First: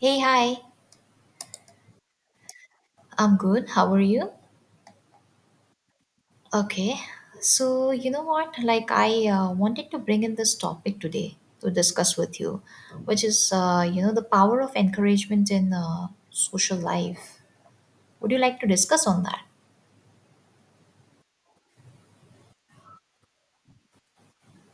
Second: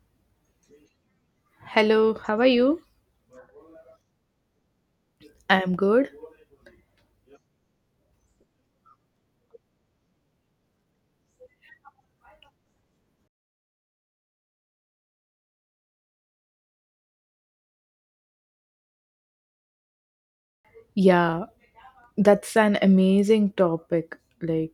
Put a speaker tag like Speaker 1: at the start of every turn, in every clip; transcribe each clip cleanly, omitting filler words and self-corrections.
Speaker 1: Hey, hi.
Speaker 2: Hello, how are you?
Speaker 1: I'm good. How are you?
Speaker 2: I'm good.
Speaker 1: Okay. So, you know what? Like, I wanted to bring in this topic today to discuss with you, which is, the power of encouragement in social life. Would you like to discuss on that?
Speaker 2: Yeah, that's an amazing topic.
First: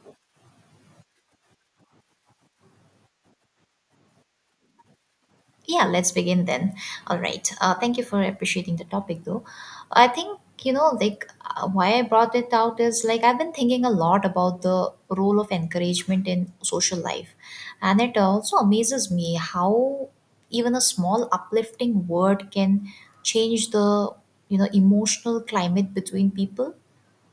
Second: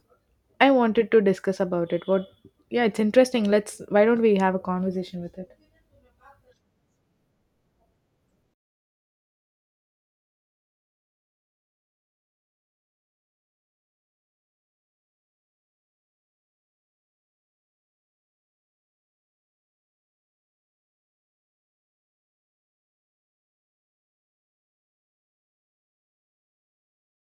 Speaker 2: I wanted to discuss about it. What? Yeah, it's interesting. Why don't we have a conversation with it?
Speaker 1: Yeah, let's begin then. All right. Thank you for appreciating the topic, though. I think, like why I brought it out is like I've been thinking a lot about the role of encouragement in social life. And it also amazes me how even a small uplifting word can change the, emotional climate between people.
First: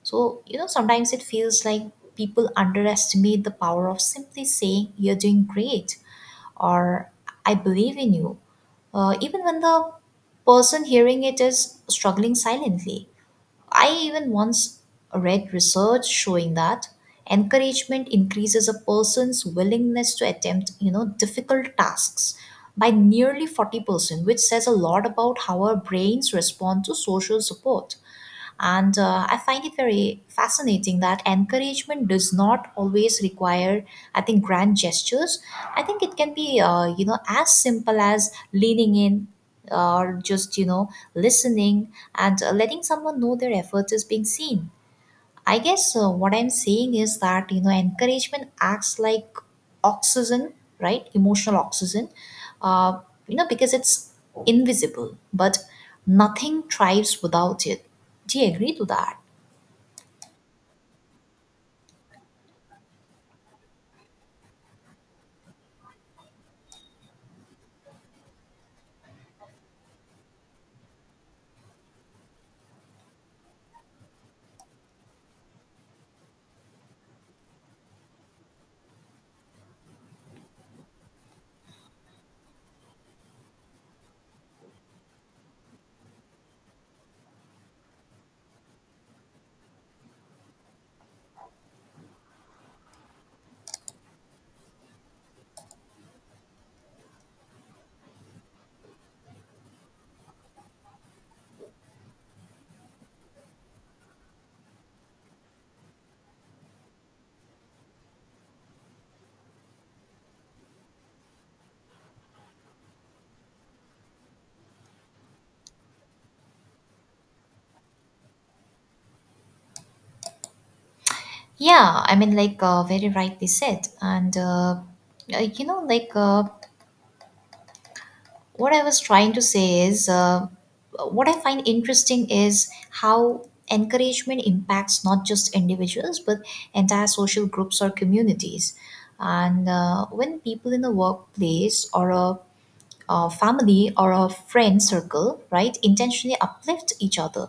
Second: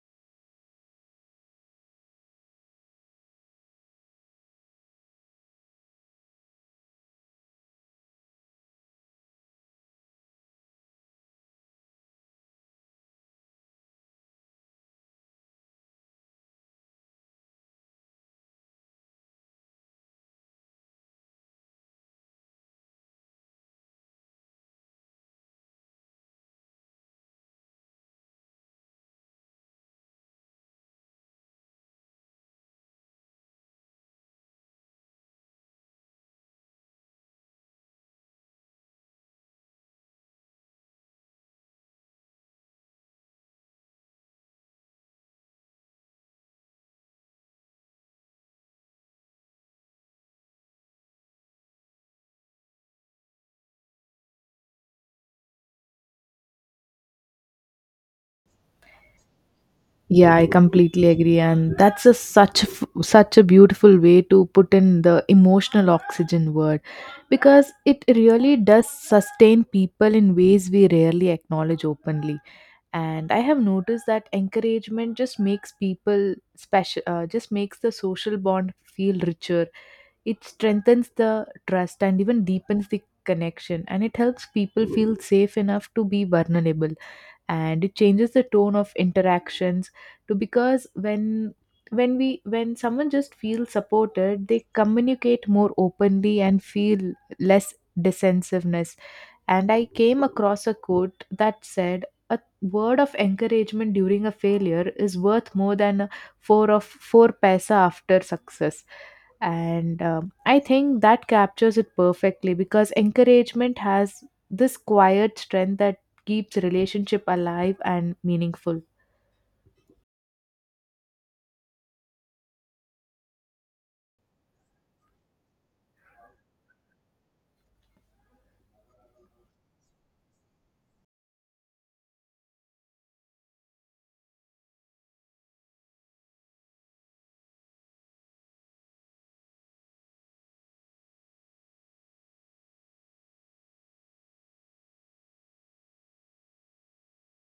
Speaker 1: So, sometimes it feels like people underestimate the power of simply saying, "You're doing great," or "I believe in you," even when the person hearing it is struggling silently. I even once read research showing that encouragement increases a person's willingness to attempt, difficult tasks by nearly 40%, which says a lot about how our brains respond to social support. And I find it very fascinating that encouragement does not always require, I think, grand gestures. I think it can be, as simple as leaning in or just, listening and letting someone know their effort is being seen. I guess what I'm saying is that encouragement acts like oxygen, right? Emotional oxygen, uh, because it's invisible, but nothing thrives without it. Do you agree to that?
Speaker 2: Yeah, I completely agree, and that's a such a f- such a beautiful way to put in the emotional oxygen word, because it really does sustain people in ways we rarely acknowledge openly. And I have noticed that encouragement just makes people special, just makes the social bond feel richer. It strengthens the trust and even deepens the connection, and it helps people feel safe enough to be vulnerable. And it changes the tone of interactions to because when someone just feels supported, they communicate more openly and feel less defensiveness. And I came across a quote that said, "A word of encouragement during a failure is worth more than a four paisa after success." And I think that captures it perfectly, because encouragement has this quiet strength that keeps relationship alive and meaningful.
Speaker 1: Yeah, I mean, like very rightly said, and like. What I was trying to say is, what I find interesting is how encouragement impacts not just individuals but entire social groups or communities. And when people in a workplace or a family or a friend circle, right, intentionally uplift each other,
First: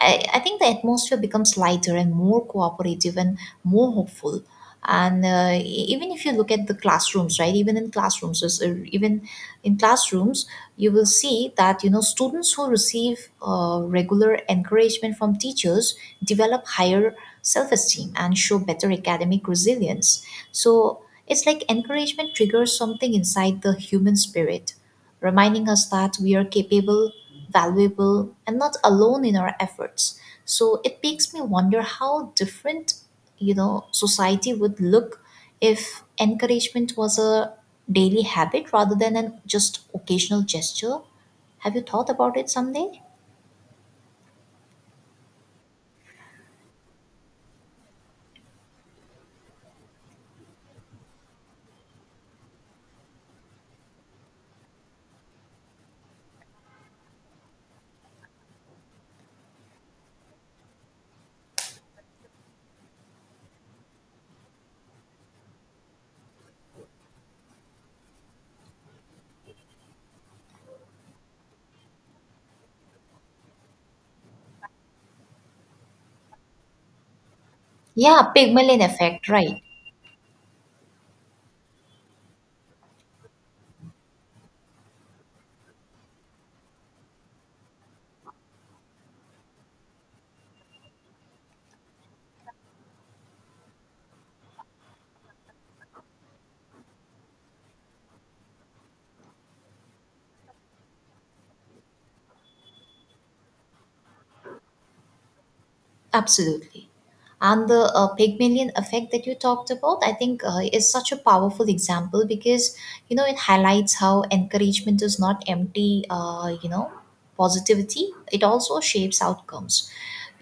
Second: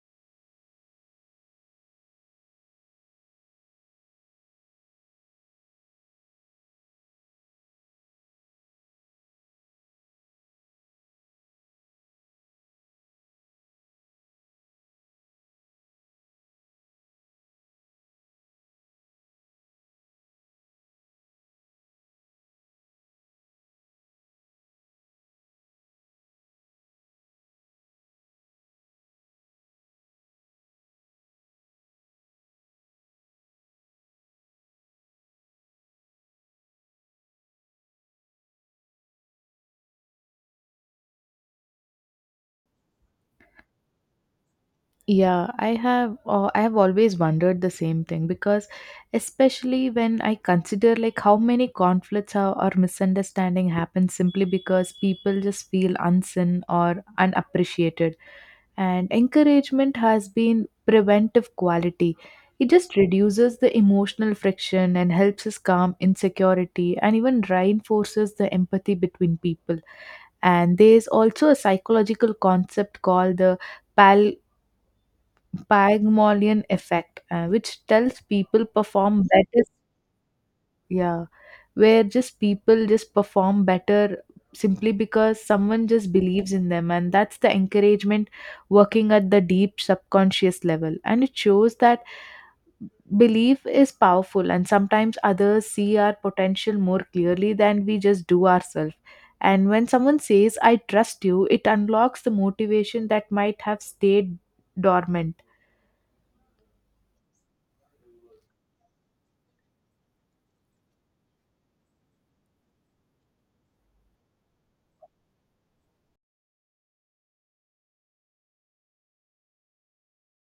Speaker 1: I think the atmosphere becomes lighter and more cooperative and more hopeful. And even if you look at the classrooms, right, even in classrooms, in classrooms, you will see that students who receive regular encouragement from teachers develop higher self-esteem and show better academic resilience. So it's like encouragement triggers something inside the human spirit, reminding us that we are capable, valuable, and not alone in our efforts. So it makes me wonder how different, society would look if encouragement was a daily habit rather than an just occasional gesture. Have you thought about it someday?
Speaker 2: Yeah, I have always wondered the same thing, because especially when I consider like how many conflicts or misunderstanding happen simply because people just feel unseen or unappreciated, and encouragement has been preventive quality. It just reduces the emotional friction and helps us calm insecurity and even reinforces the empathy between people. And there is also a psychological concept called the Pygmalion effect, which tells
Speaker 1: Yeah,
Speaker 2: people
Speaker 1: Pygmalion
Speaker 2: perform
Speaker 1: effect, right?
Speaker 2: better. Yeah, where just people just perform better simply because someone just believes in them, and that's the encouragement working at the deep subconscious level. And it shows that belief is powerful, and sometimes others see our potential more clearly than we just do ourselves. And when someone says, I trust you, it unlocks the motivation that might have stayed dormant.
Speaker 1: Absolutely. And the Pygmalion effect that you talked about, I think, is such a powerful example because, it highlights how encouragement is not empty, positivity. It also shapes outcomes.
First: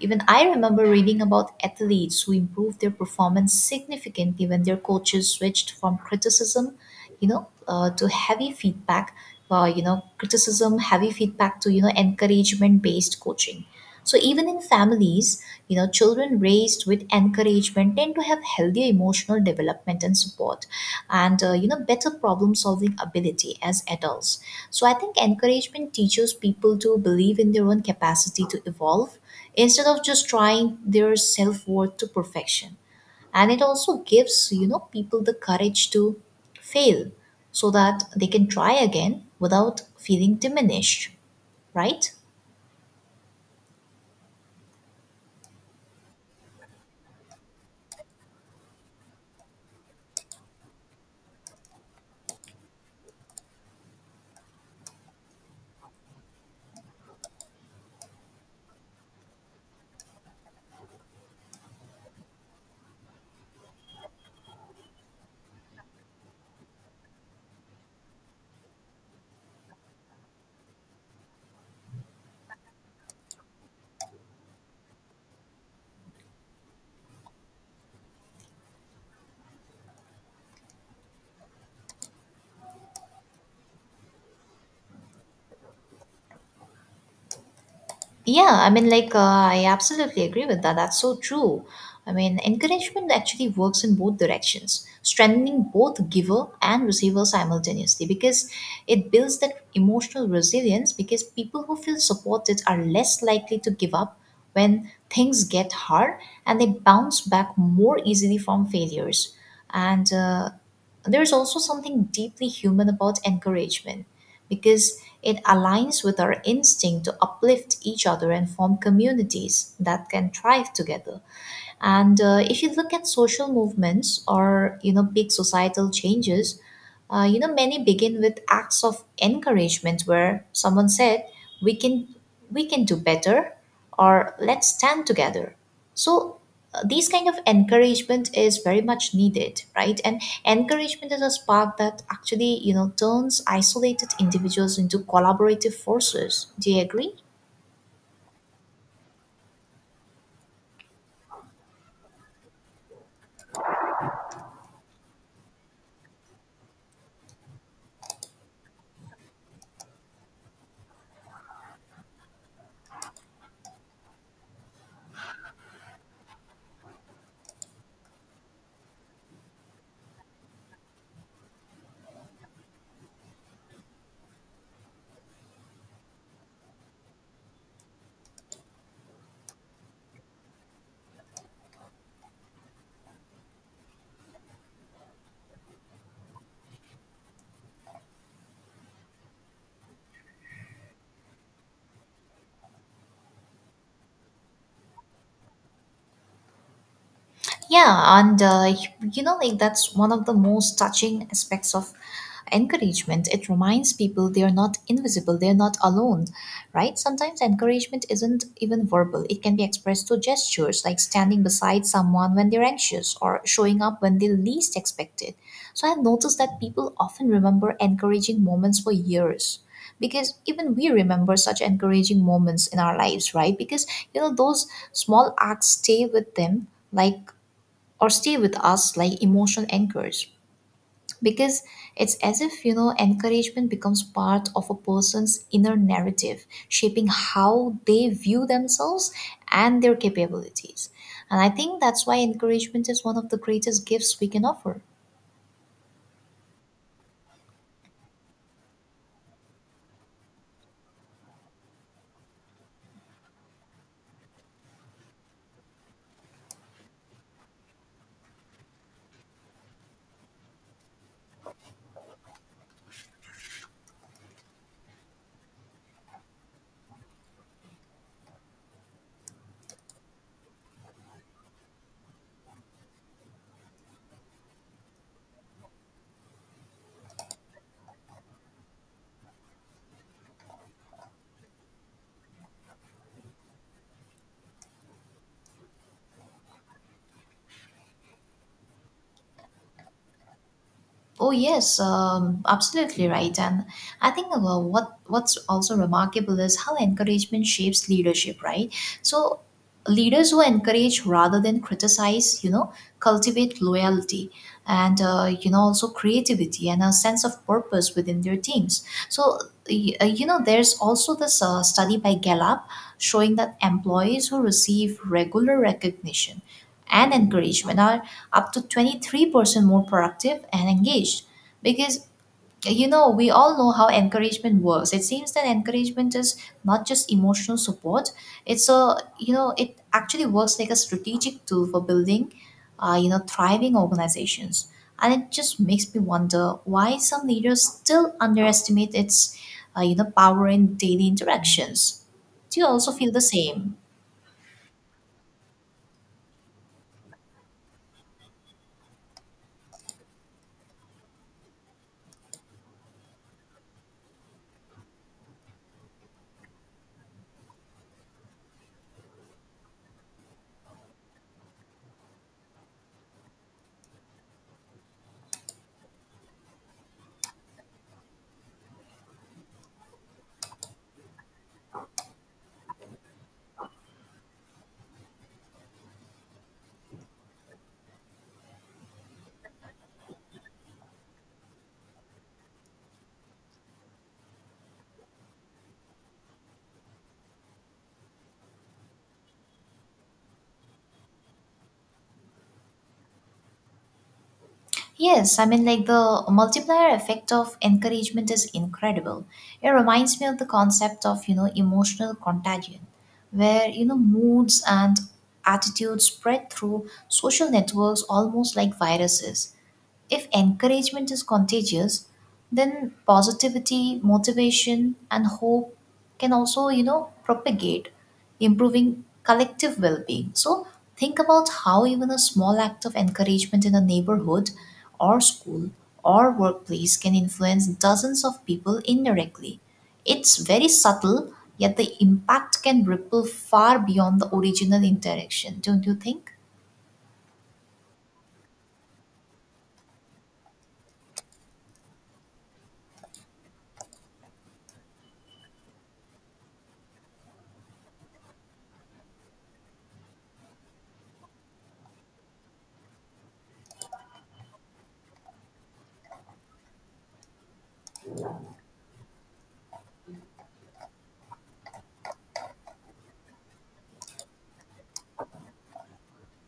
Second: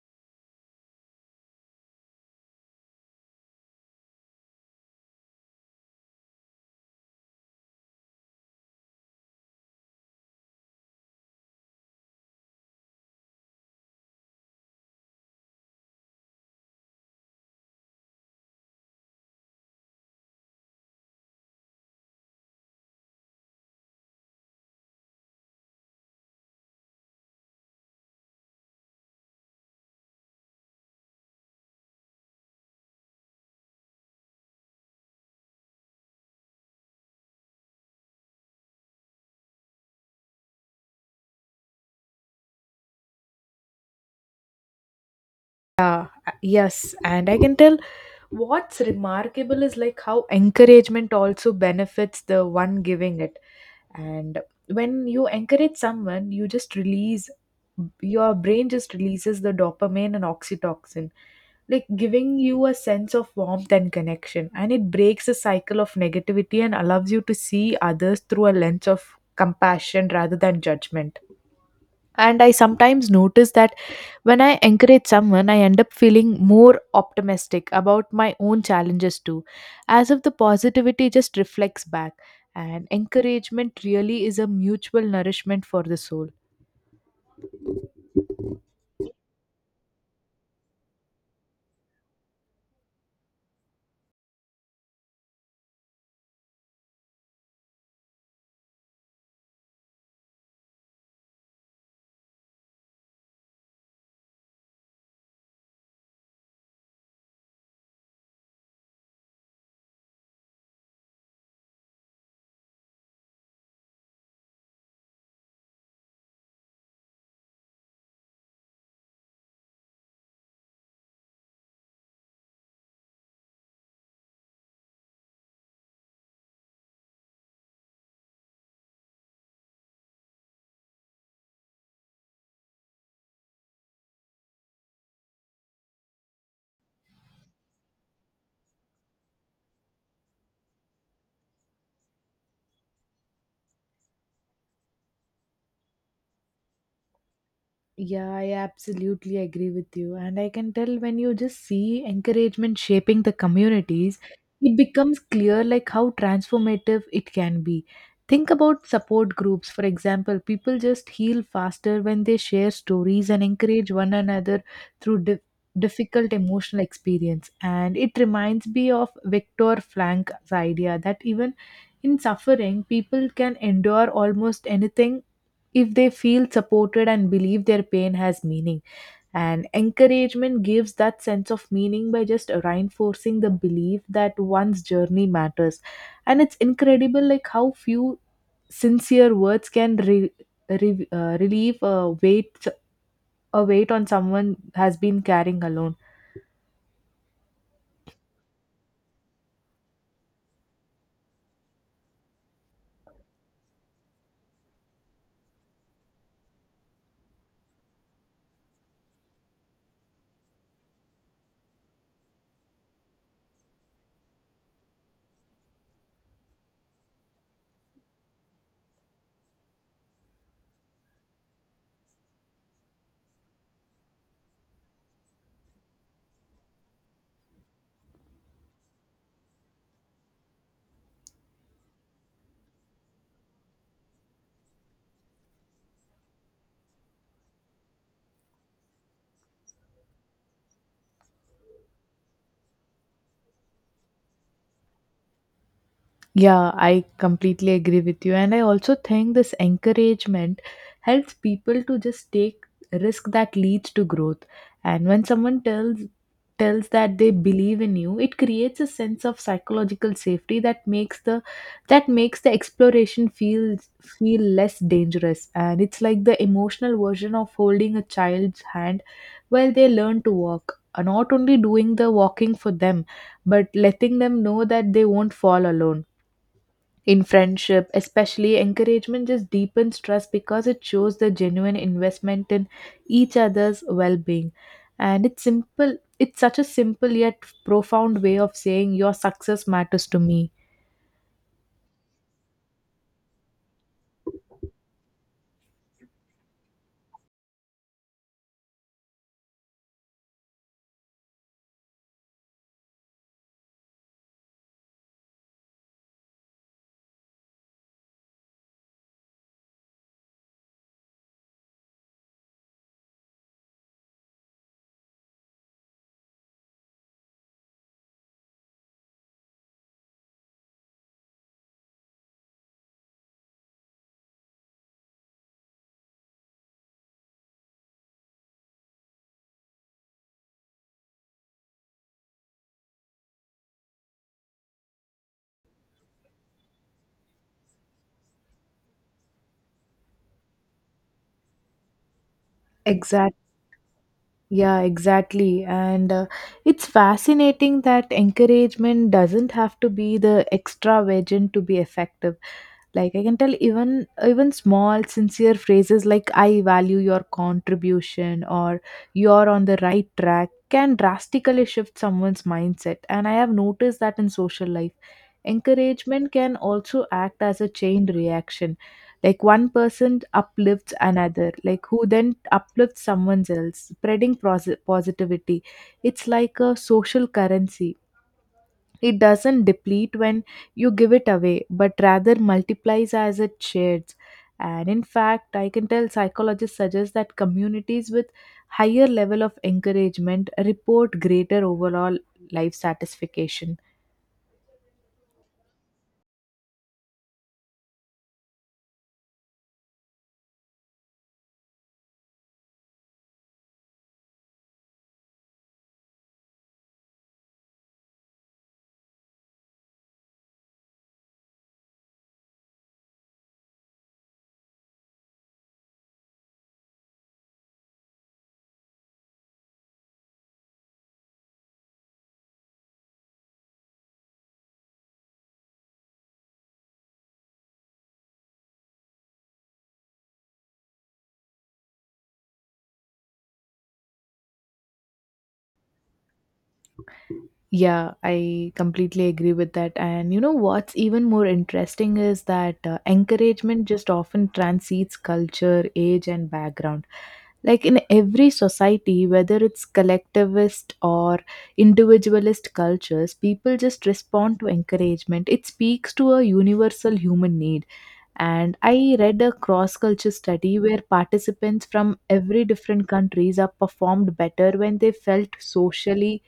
Speaker 1: Even I remember reading about athletes who improved their performance significantly when their coaches switched from criticism, to heavy feedback, criticism, heavy feedback to, encouragement based coaching. So even in families, children raised with encouragement tend to have healthier emotional development and support, and better problem-solving ability as adults. So I think encouragement teaches people to believe in their own capacity to evolve instead of just trying their self-worth to perfection, and it also gives people the courage to fail so that they can try again without feeling diminished, right?
Speaker 2: Yeah, yes, and I can tell what's remarkable is like how encouragement also benefits the one giving it. And when you encourage someone, your brain just releases the dopamine and oxytocin, like giving you a sense of warmth and connection. And it breaks the cycle of negativity and allows you to see others through a lens of compassion rather than judgment. And I sometimes notice that when I encourage someone, I end up feeling more optimistic about my own challenges too, as if the positivity just reflects back. And encouragement really is a mutual nourishment for the soul.
Speaker 1: Yeah, I mean, like, I absolutely agree with that. That's so true. I mean, encouragement actually works in both directions, strengthening both giver and receiver simultaneously because it builds that emotional resilience. Because people who feel supported are less likely to give up when things get hard, and they bounce back more easily from failures. And there's also something deeply human about encouragement because it aligns with our instinct to uplift each other and form communities that can thrive together. And if you look at social movements or big societal changes, many begin with acts of encouragement where someone said, "We can do better," or "Let's stand together." So these kind of encouragement is very much needed, right? And encouragement is a spark that actually turns isolated individuals into collaborative forces. Do you agree?
Speaker 2: Yeah, I absolutely agree with you. And I can tell when you just see encouragement shaping the communities, it becomes clear like how transformative it can be. Think about support groups, for example. People just heal faster when they share stories and encourage one another through difficult emotional experience. And it reminds me of Viktor Frankl's idea that even in suffering, people can endure almost anything if they feel supported and believe their pain has meaning. And encouragement gives that sense of meaning by just reinforcing the belief that one's journey matters. And it's incredible, like how few sincere words can relieve a weight on someone has been carrying alone.
Speaker 1: Yeah, and like, that's one of the most touching aspects of encouragement. It reminds people they are not invisible, they are not alone, right? Sometimes encouragement isn't even verbal, it can be expressed through gestures, like standing beside someone when they're anxious or showing up when they least expect it. So I've noticed that people often remember encouraging moments for years because even we remember such encouraging moments in our lives, right? Because those small acts stay with them, like, or stay with us like emotional anchors, because it's as if encouragement becomes part of a person's inner narrative, shaping how they view themselves and their capabilities. And I think that's why encouragement is one of the greatest gifts we can offer.
Speaker 2: Yeah, I completely agree with you. And I also think this encouragement helps people to just take risk that leads to growth. And when someone tells that they believe in you, it creates a sense of psychological safety that makes the exploration feel less dangerous. And it's like the emotional version of holding a child's hand while they learn to walk. Not only doing the walking for them, but letting them know that they won't fall alone. In friendship, especially, encouragement just deepens trust because it shows the genuine investment in each other's well being. And it's simple, it's such a simple yet profound way of saying your success matters to me.
Speaker 1: Oh yes, absolutely right. And I think what's also remarkable is how encouragement shapes leadership, right? So leaders who encourage rather than criticize, cultivate loyalty and also creativity and a sense of purpose within their teams. So there's also this study by Gallup showing that employees who receive regular recognition and encouragement are up to 23% more productive and engaged because we all know how encouragement works. It seems that encouragement is not just emotional support, it's a, it actually works like a strategic tool for building thriving organizations. And it just makes me wonder why some leaders still underestimate its power in daily interactions. Do you also feel the
Speaker 2: Exactly.
Speaker 1: same?
Speaker 2: Yeah, exactly. And it's fascinating that encouragement doesn't have to be the extravagant to be effective. Like I can tell even small sincere phrases like I value your contribution or you're on the right track can drastically shift someone's mindset. And I have noticed that in social life. Encouragement can also act as a chain reaction, like one person uplifts another, like who then uplifts someone else, spreading positivity. It's like a social currency, it doesn't deplete when you give it away, but rather multiplies as it shares. And in fact, I can tell psychologists suggest that communities with higher level of encouragement report greater overall life satisfaction.
Speaker 1: Yes, I mean, like, the multiplier effect of encouragement is incredible. It reminds me of the concept of, emotional contagion, where, moods and attitudes spread through social networks almost like viruses. If encouragement is contagious, then positivity, motivation, and hope can also, propagate, improving collective well being. So, think about how even a small act of encouragement in a neighborhood or school or workplace can influence dozens of people indirectly. It's very subtle, yet the impact can ripple far beyond the original interaction, don't you think?
Speaker 2: Yeah, I completely agree with that. And you know what's even more interesting is that encouragement just often transcends culture, age, and background. Like in every society, whether it's collectivist or individualist cultures, people just respond to encouragement. It speaks to a universal human need. And I read a cross culture study where participants from every different countries are performed better when they felt socially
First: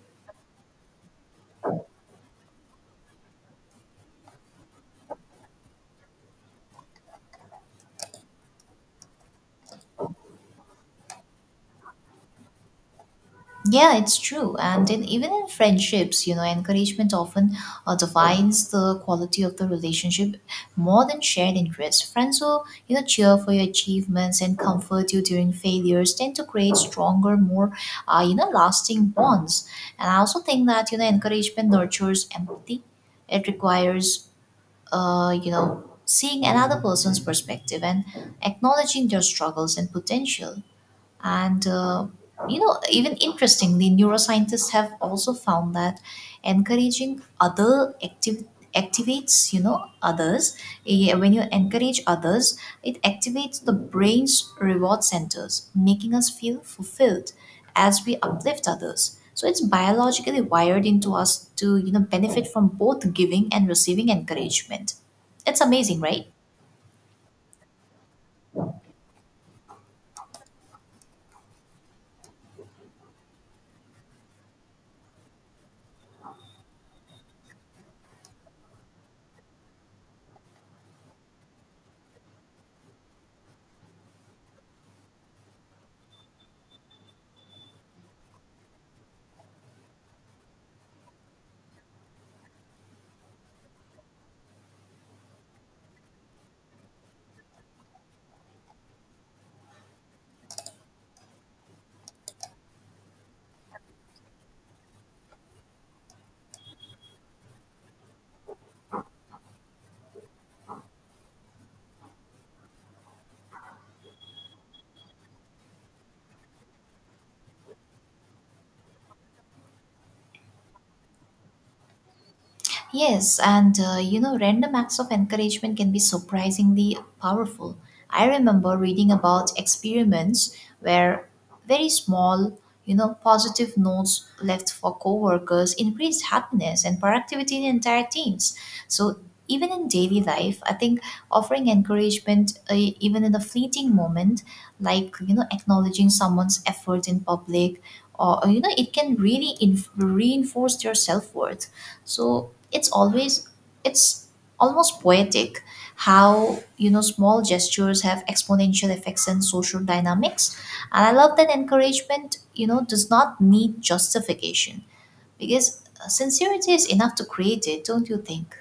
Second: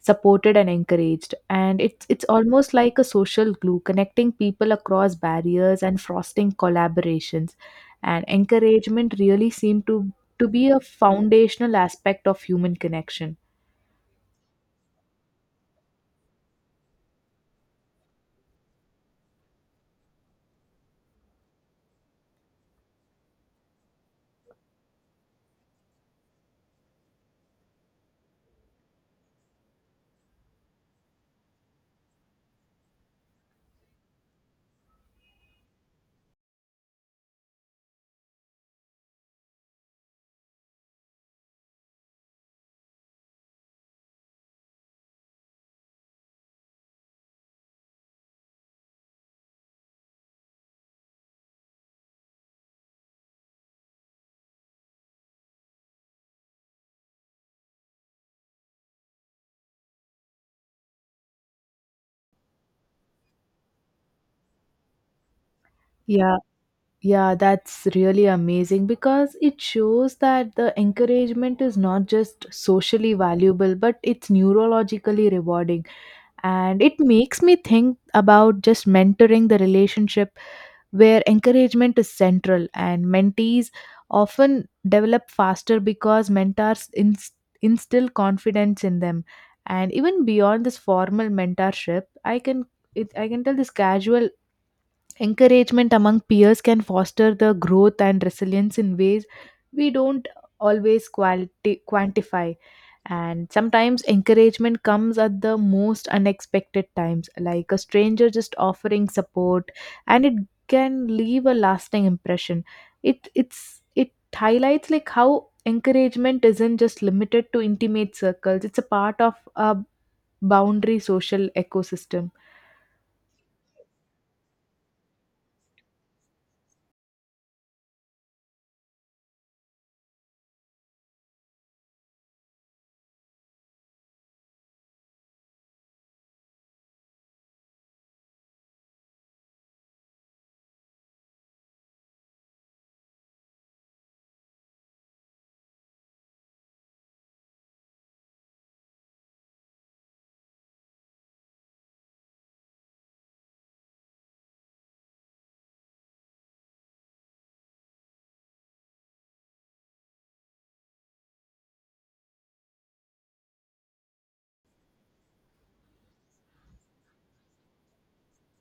Speaker 2: supported and encouraged, and it's almost like a social glue connecting people across barriers and fostering collaborations. And encouragement really seemed to be a foundational aspect of human connection.
Speaker 1: Yeah, it's true. And even in friendships, encouragement often defines the quality of the relationship more than shared interests. Friends who, cheer for your achievements and comfort you during failures tend to create stronger, more, lasting bonds. And I also think that, encouragement nurtures empathy. It requires, seeing another person's perspective and acknowledging their struggles and potential. And, even interestingly, neuroscientists have also found that encouraging other activates, others. When you encourage others, it activates the brain's reward centers, making us feel fulfilled as we uplift others. So it's biologically wired into us to, benefit from both giving and receiving encouragement. It's amazing, right?
Speaker 2: Yeah, yeah, that's really amazing because it shows that the encouragement is not just socially valuable, but it's neurologically rewarding. And it makes me think about just mentoring the relationship, where encouragement is central, and mentees often develop faster because mentors instill confidence in them. And even beyond this formal mentorship, I can tell this casual encouragement among peers can foster the growth and resilience in ways we don't always quantify. And sometimes encouragement comes at the most unexpected times, like a stranger just offering support, and it can leave a lasting impression. It it's it highlights like how encouragement isn't just limited to intimate circles, it's a part of a boundary social ecosystem.
Speaker 1: Yes, and random acts of encouragement can be surprisingly powerful. I remember reading about experiments where very small, positive notes left for coworkers increased happiness and productivity in entire teams. So even in daily life, I think offering encouragement, even in a fleeting moment, like, acknowledging someone's effort in public, or, it can really reinforce their self worth. So it's almost poetic how, small gestures have exponential effects in social dynamics. And I love that encouragement, does not need justification because sincerity is enough to create it, don't you think?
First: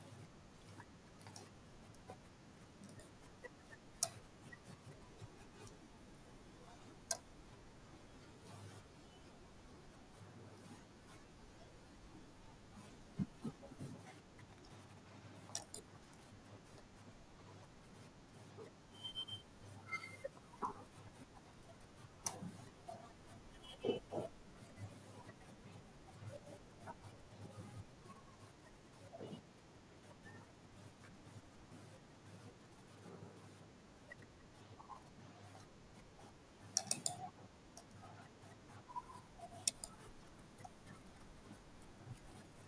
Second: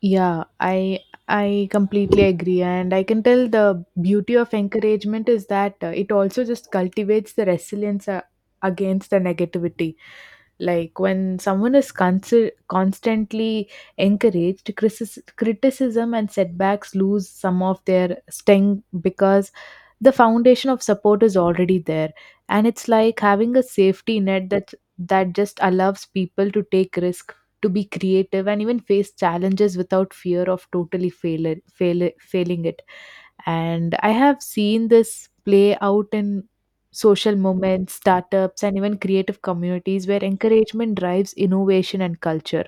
Speaker 2: Yeah, I completely agree, and I can tell the beauty of encouragement is that it also just cultivates the resilience against the negativity. Like when someone is constantly encouraged, criticism and setbacks lose some of their sting because the foundation of support is already there. And it's like having a safety net that just allows people to take risk, to be creative, and even face challenges without fear of totally failing it. And I have seen this play out in social movements, startups, and even creative communities where encouragement drives innovation and culture.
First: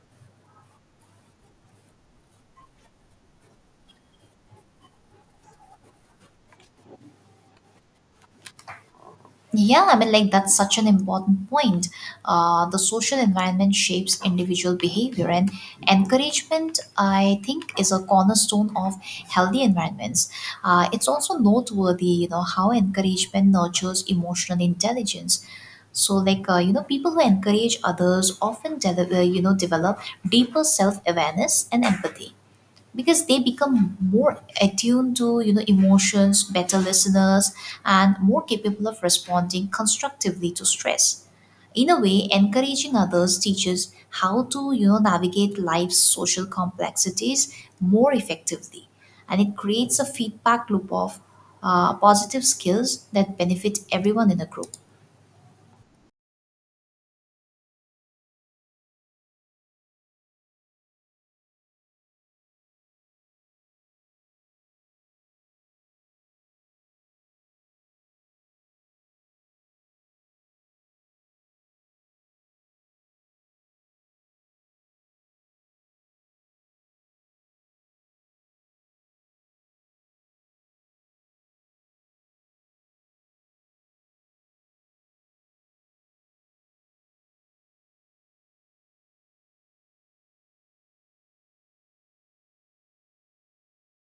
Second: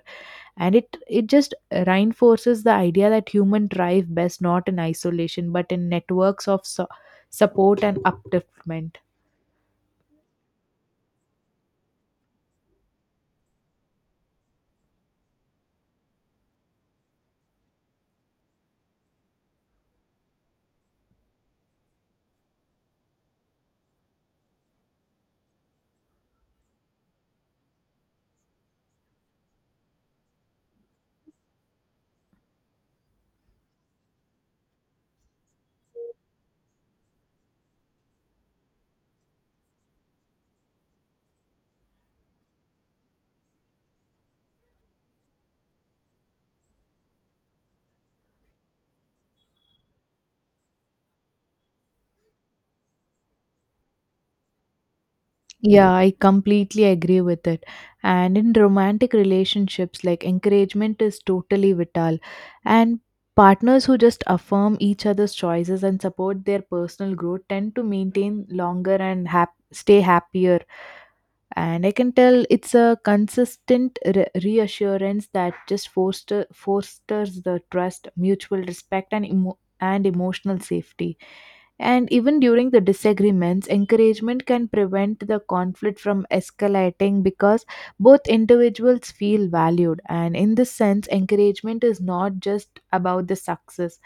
Speaker 2: And it just reinforces the idea that human thrive best not in isolation but in networks of support and upliftment.
Speaker 1: Yeah, I mean, like, that's such an important point. The social environment shapes individual behavior, and encouragement, I think, is a cornerstone of healthy environments. It's also noteworthy, how encouragement nurtures emotional intelligence. So, like people who encourage others often, develop deeper self-awareness and empathy, because they become more attuned to emotions, better listeners, and more capable of responding constructively to stress. In a way, encouraging others teaches how to navigate life's social complexities more effectively, and it creates a feedback loop of positive skills that benefit everyone in a group.
Speaker 2: Yeah, I completely agree with it. And in romantic relationships, like encouragement is totally vital. And partners who just affirm each other's choices and support their personal growth tend to maintain longer and stay happier. And I can tell it's a consistent reassurance that just fosters the trust, mutual respect, and emotional safety. And even during the disagreements, encouragement can prevent the conflict from escalating because both individuals feel valued. And in this sense, encouragement is not just about the success,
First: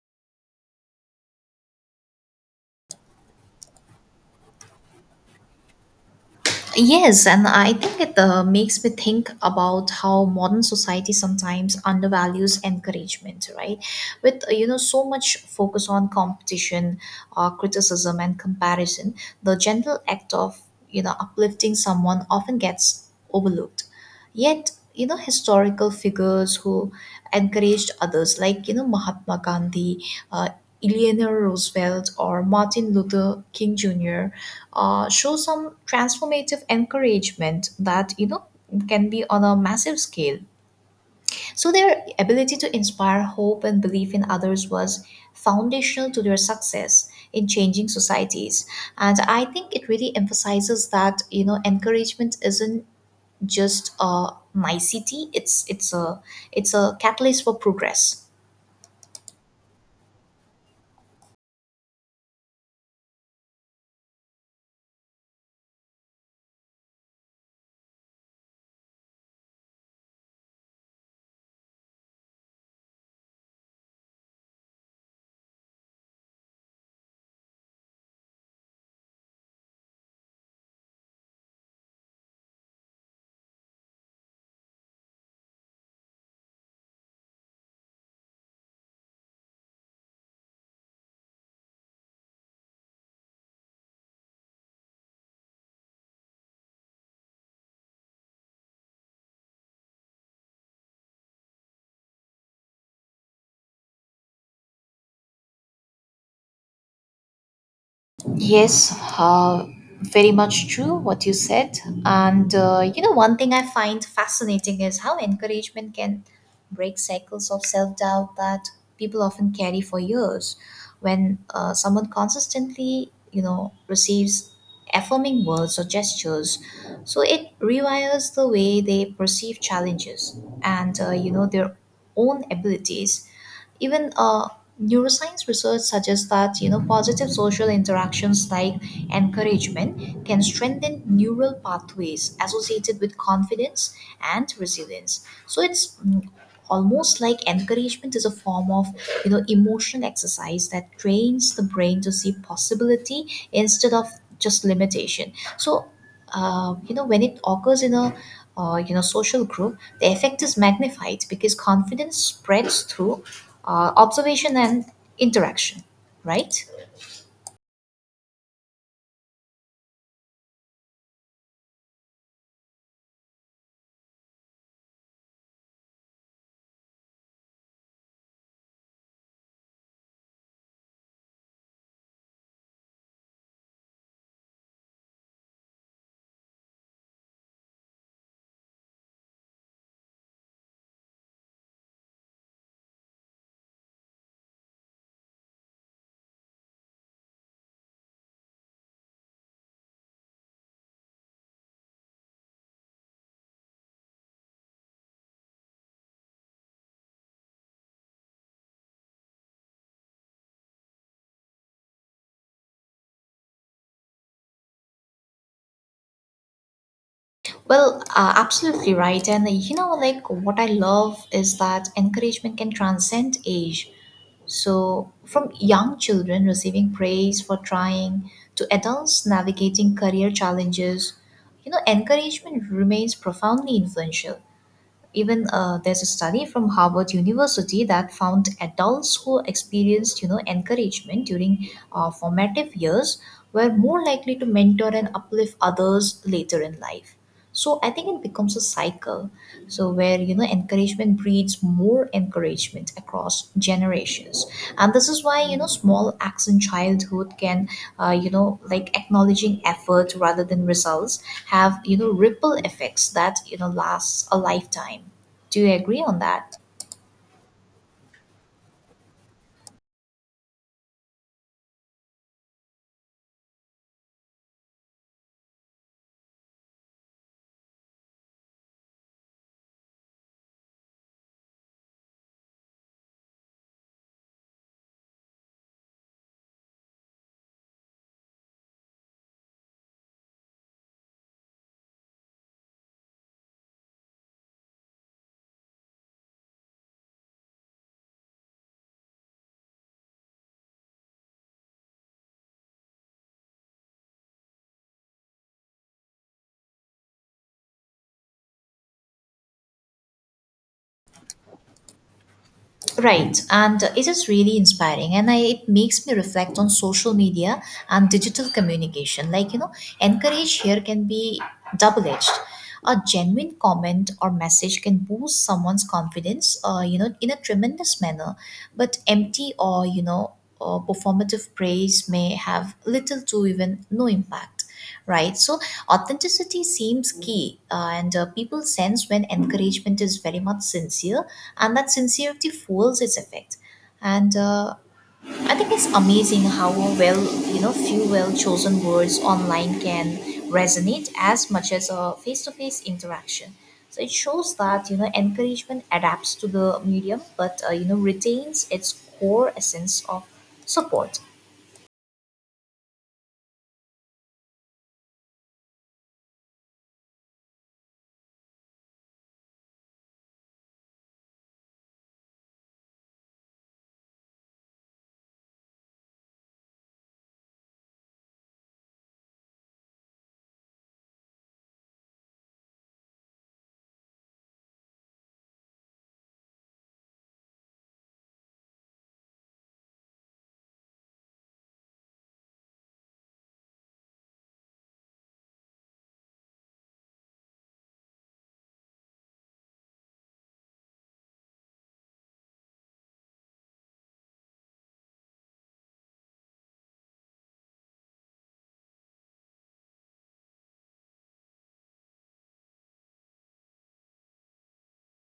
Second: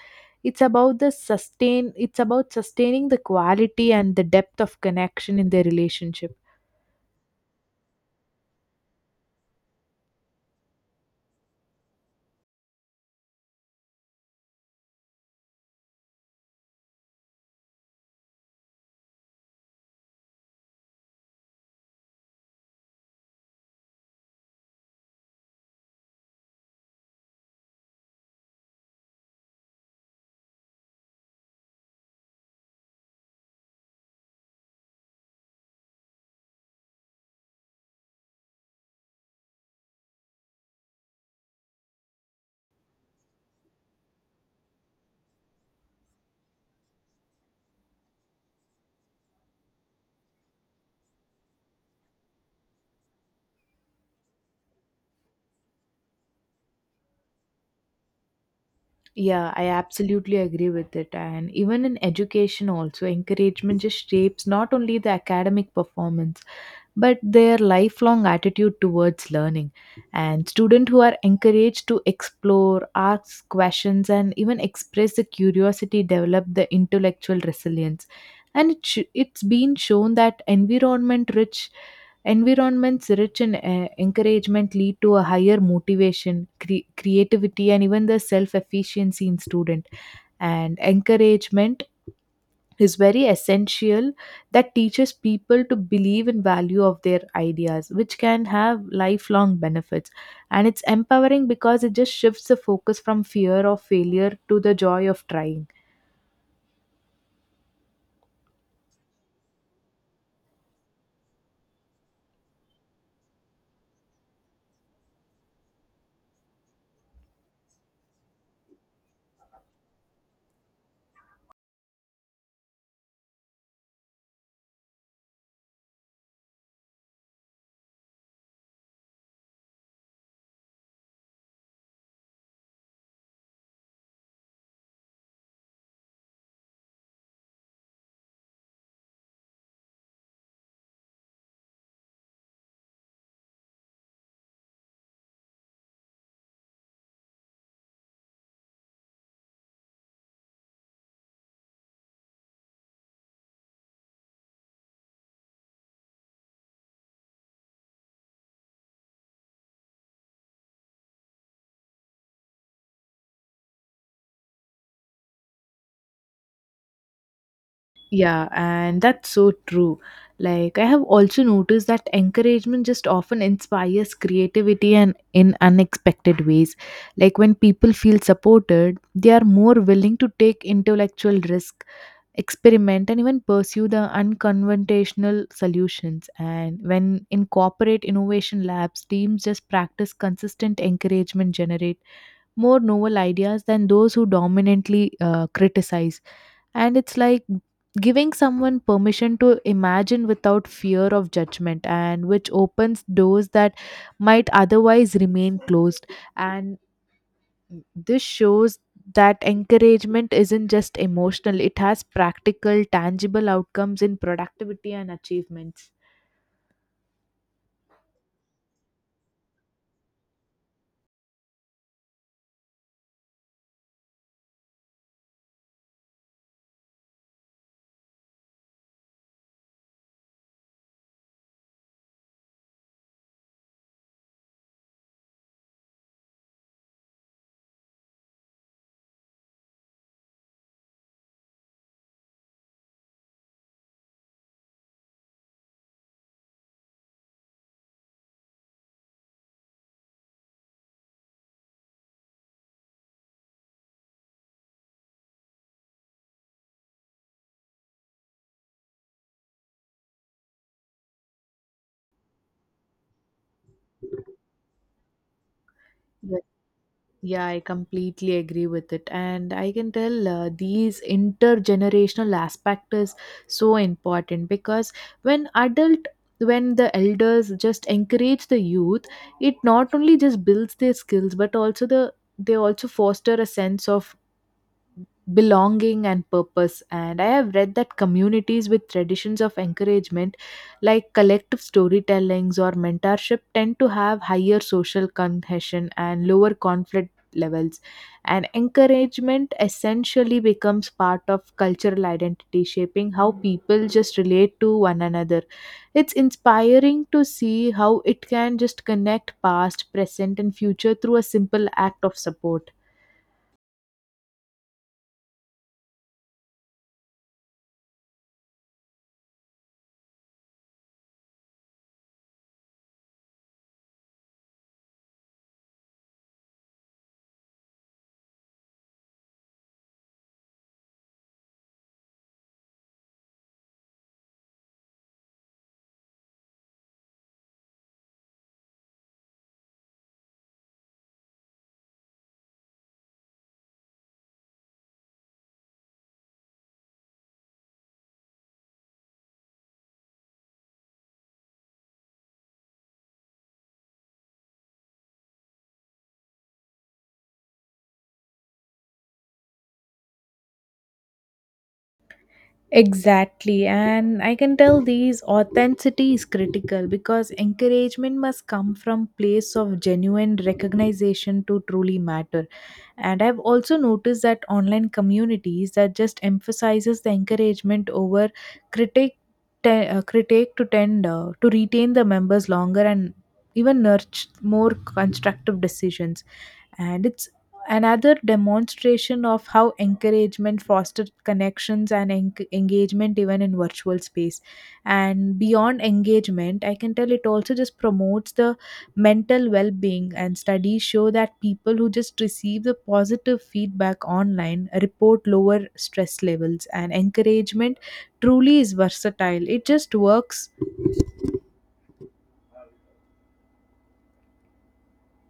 Speaker 2: it's about sustaining the quality and the depth of connection in their relationship.
Speaker 1: Yes, and I think it makes me think about how modern society sometimes undervalues encouragement, right? With so much focus on competition, criticism, and comparison, the gentle act of uplifting someone often gets overlooked. Yet, historical figures who encouraged others, like, Mahatma Gandhi, uh, Eleanor Roosevelt, or Martin Luther King Jr., show some transformative encouragement that, can be on a massive scale. So, their ability to inspire hope and belief in others was foundational to their success in changing societies. And I think it really emphasizes that, encouragement isn't just a nicety. It's a catalyst for progress.
Speaker 2: Yeah, I absolutely agree with it. And even in education, also, encouragement just shapes not only the academic performance, but their lifelong attitude towards learning. And students who are encouraged to explore, ask questions, and even express the curiosity develop the intellectual resilience. And it's been shown that environments rich in encouragement lead to a higher motivation, creativity, and even the self efficiency in student. And encouragement is very essential that teaches people to believe in value of their ideas, which can have lifelong benefits. And it's empowering because it just shifts the focus from fear of failure to the joy of trying.
Speaker 1: Yes, very much true what you said. And one thing I find fascinating is how encouragement can break cycles of self doubt that people often carry for years. When someone consistently, receives affirming words or gestures, so it rewires the way they perceive challenges and, their own abilities. Even neuroscience research suggests that positive social interactions like encouragement can strengthen neural pathways associated with confidence and resilience. So it's, almost like encouragement is a form of emotional exercise that trains the brain to see possibility instead of just limitation. So when it occurs in a social group, the effect is magnified because confidence spreads through observation and interaction, right?
Speaker 2: Yeah, and that's so true. Like, I have also noticed that encouragement just often inspires creativity and in unexpected ways. Like, when people feel supported, they are more willing to take intellectual risk, experiment, and even pursue the unconventional solutions. And when in corporate innovation labs, teams just practice consistent encouragement, generate more novel ideas than those who dominantly criticize. And it's like giving someone permission to imagine without fear of judgment, and which opens doors that might otherwise remain closed. And this shows that encouragement isn't just emotional, it has practical tangible outcomes in productivity and achievements.
Speaker 1: Well, absolutely right. And like, like what I love is that encouragement can transcend age. So, from young children receiving praise for trying to adults navigating career challenges, encouragement remains profoundly influential. Even there's a study from Harvard University that found adults who experienced, encouragement during formative years were more likely to mentor and uplift others later in life. So I think it becomes a cycle, so where encouragement breeds more encouragement across generations. And this is why, small acts in childhood can, like acknowledging effort rather than results, have ripple effects that lasts a lifetime. Do you agree on that?
Speaker 2: Yeah, I completely agree with it. And I can tell these intergenerational aspect is so important because when adult when the elders just encourage the youth, it not only just builds their skills but also they also foster a sense of belonging and purpose. And I have read that communities with traditions of encouragement, like collective storytellings or mentorship, tend to have higher social cohesion and lower conflict levels. And encouragement essentially becomes part of cultural identity, shaping how people just relate to one another. It's inspiring to see how it can just connect past, present, and future through a simple act of support.
Speaker 1: Right, and it is really inspiring, and it makes me reflect on social media and digital communication. Like, encourage here can be double edged. A genuine comment or message can boost someone's confidence, in a tremendous manner, but empty or, performative praise may have little to even no impact. Right. So authenticity seems key, and people sense when encouragement is very much sincere, and that sincerity fuels its effect. And I think it's amazing how well, few well chosen words online can resonate as much as a face to face interaction. So it shows that, encouragement adapts to the medium, but, retains its core essence of support.
Speaker 2: Exactly, and I can tell these authenticity is critical because encouragement must come from place of genuine recognition to truly matter. And I've also noticed that online communities that just emphasizes the encouragement over critique, te- critique to tend to retain the members longer and even nurture more constructive decisions. And it's another demonstration of how encouragement fosters connections and engagement even in virtual space. And beyond engagement, I can tell it also just promotes the mental well-being. And studies show that people who just receive the positive feedback online report lower stress levels, and encouragement truly is versatile, it just works.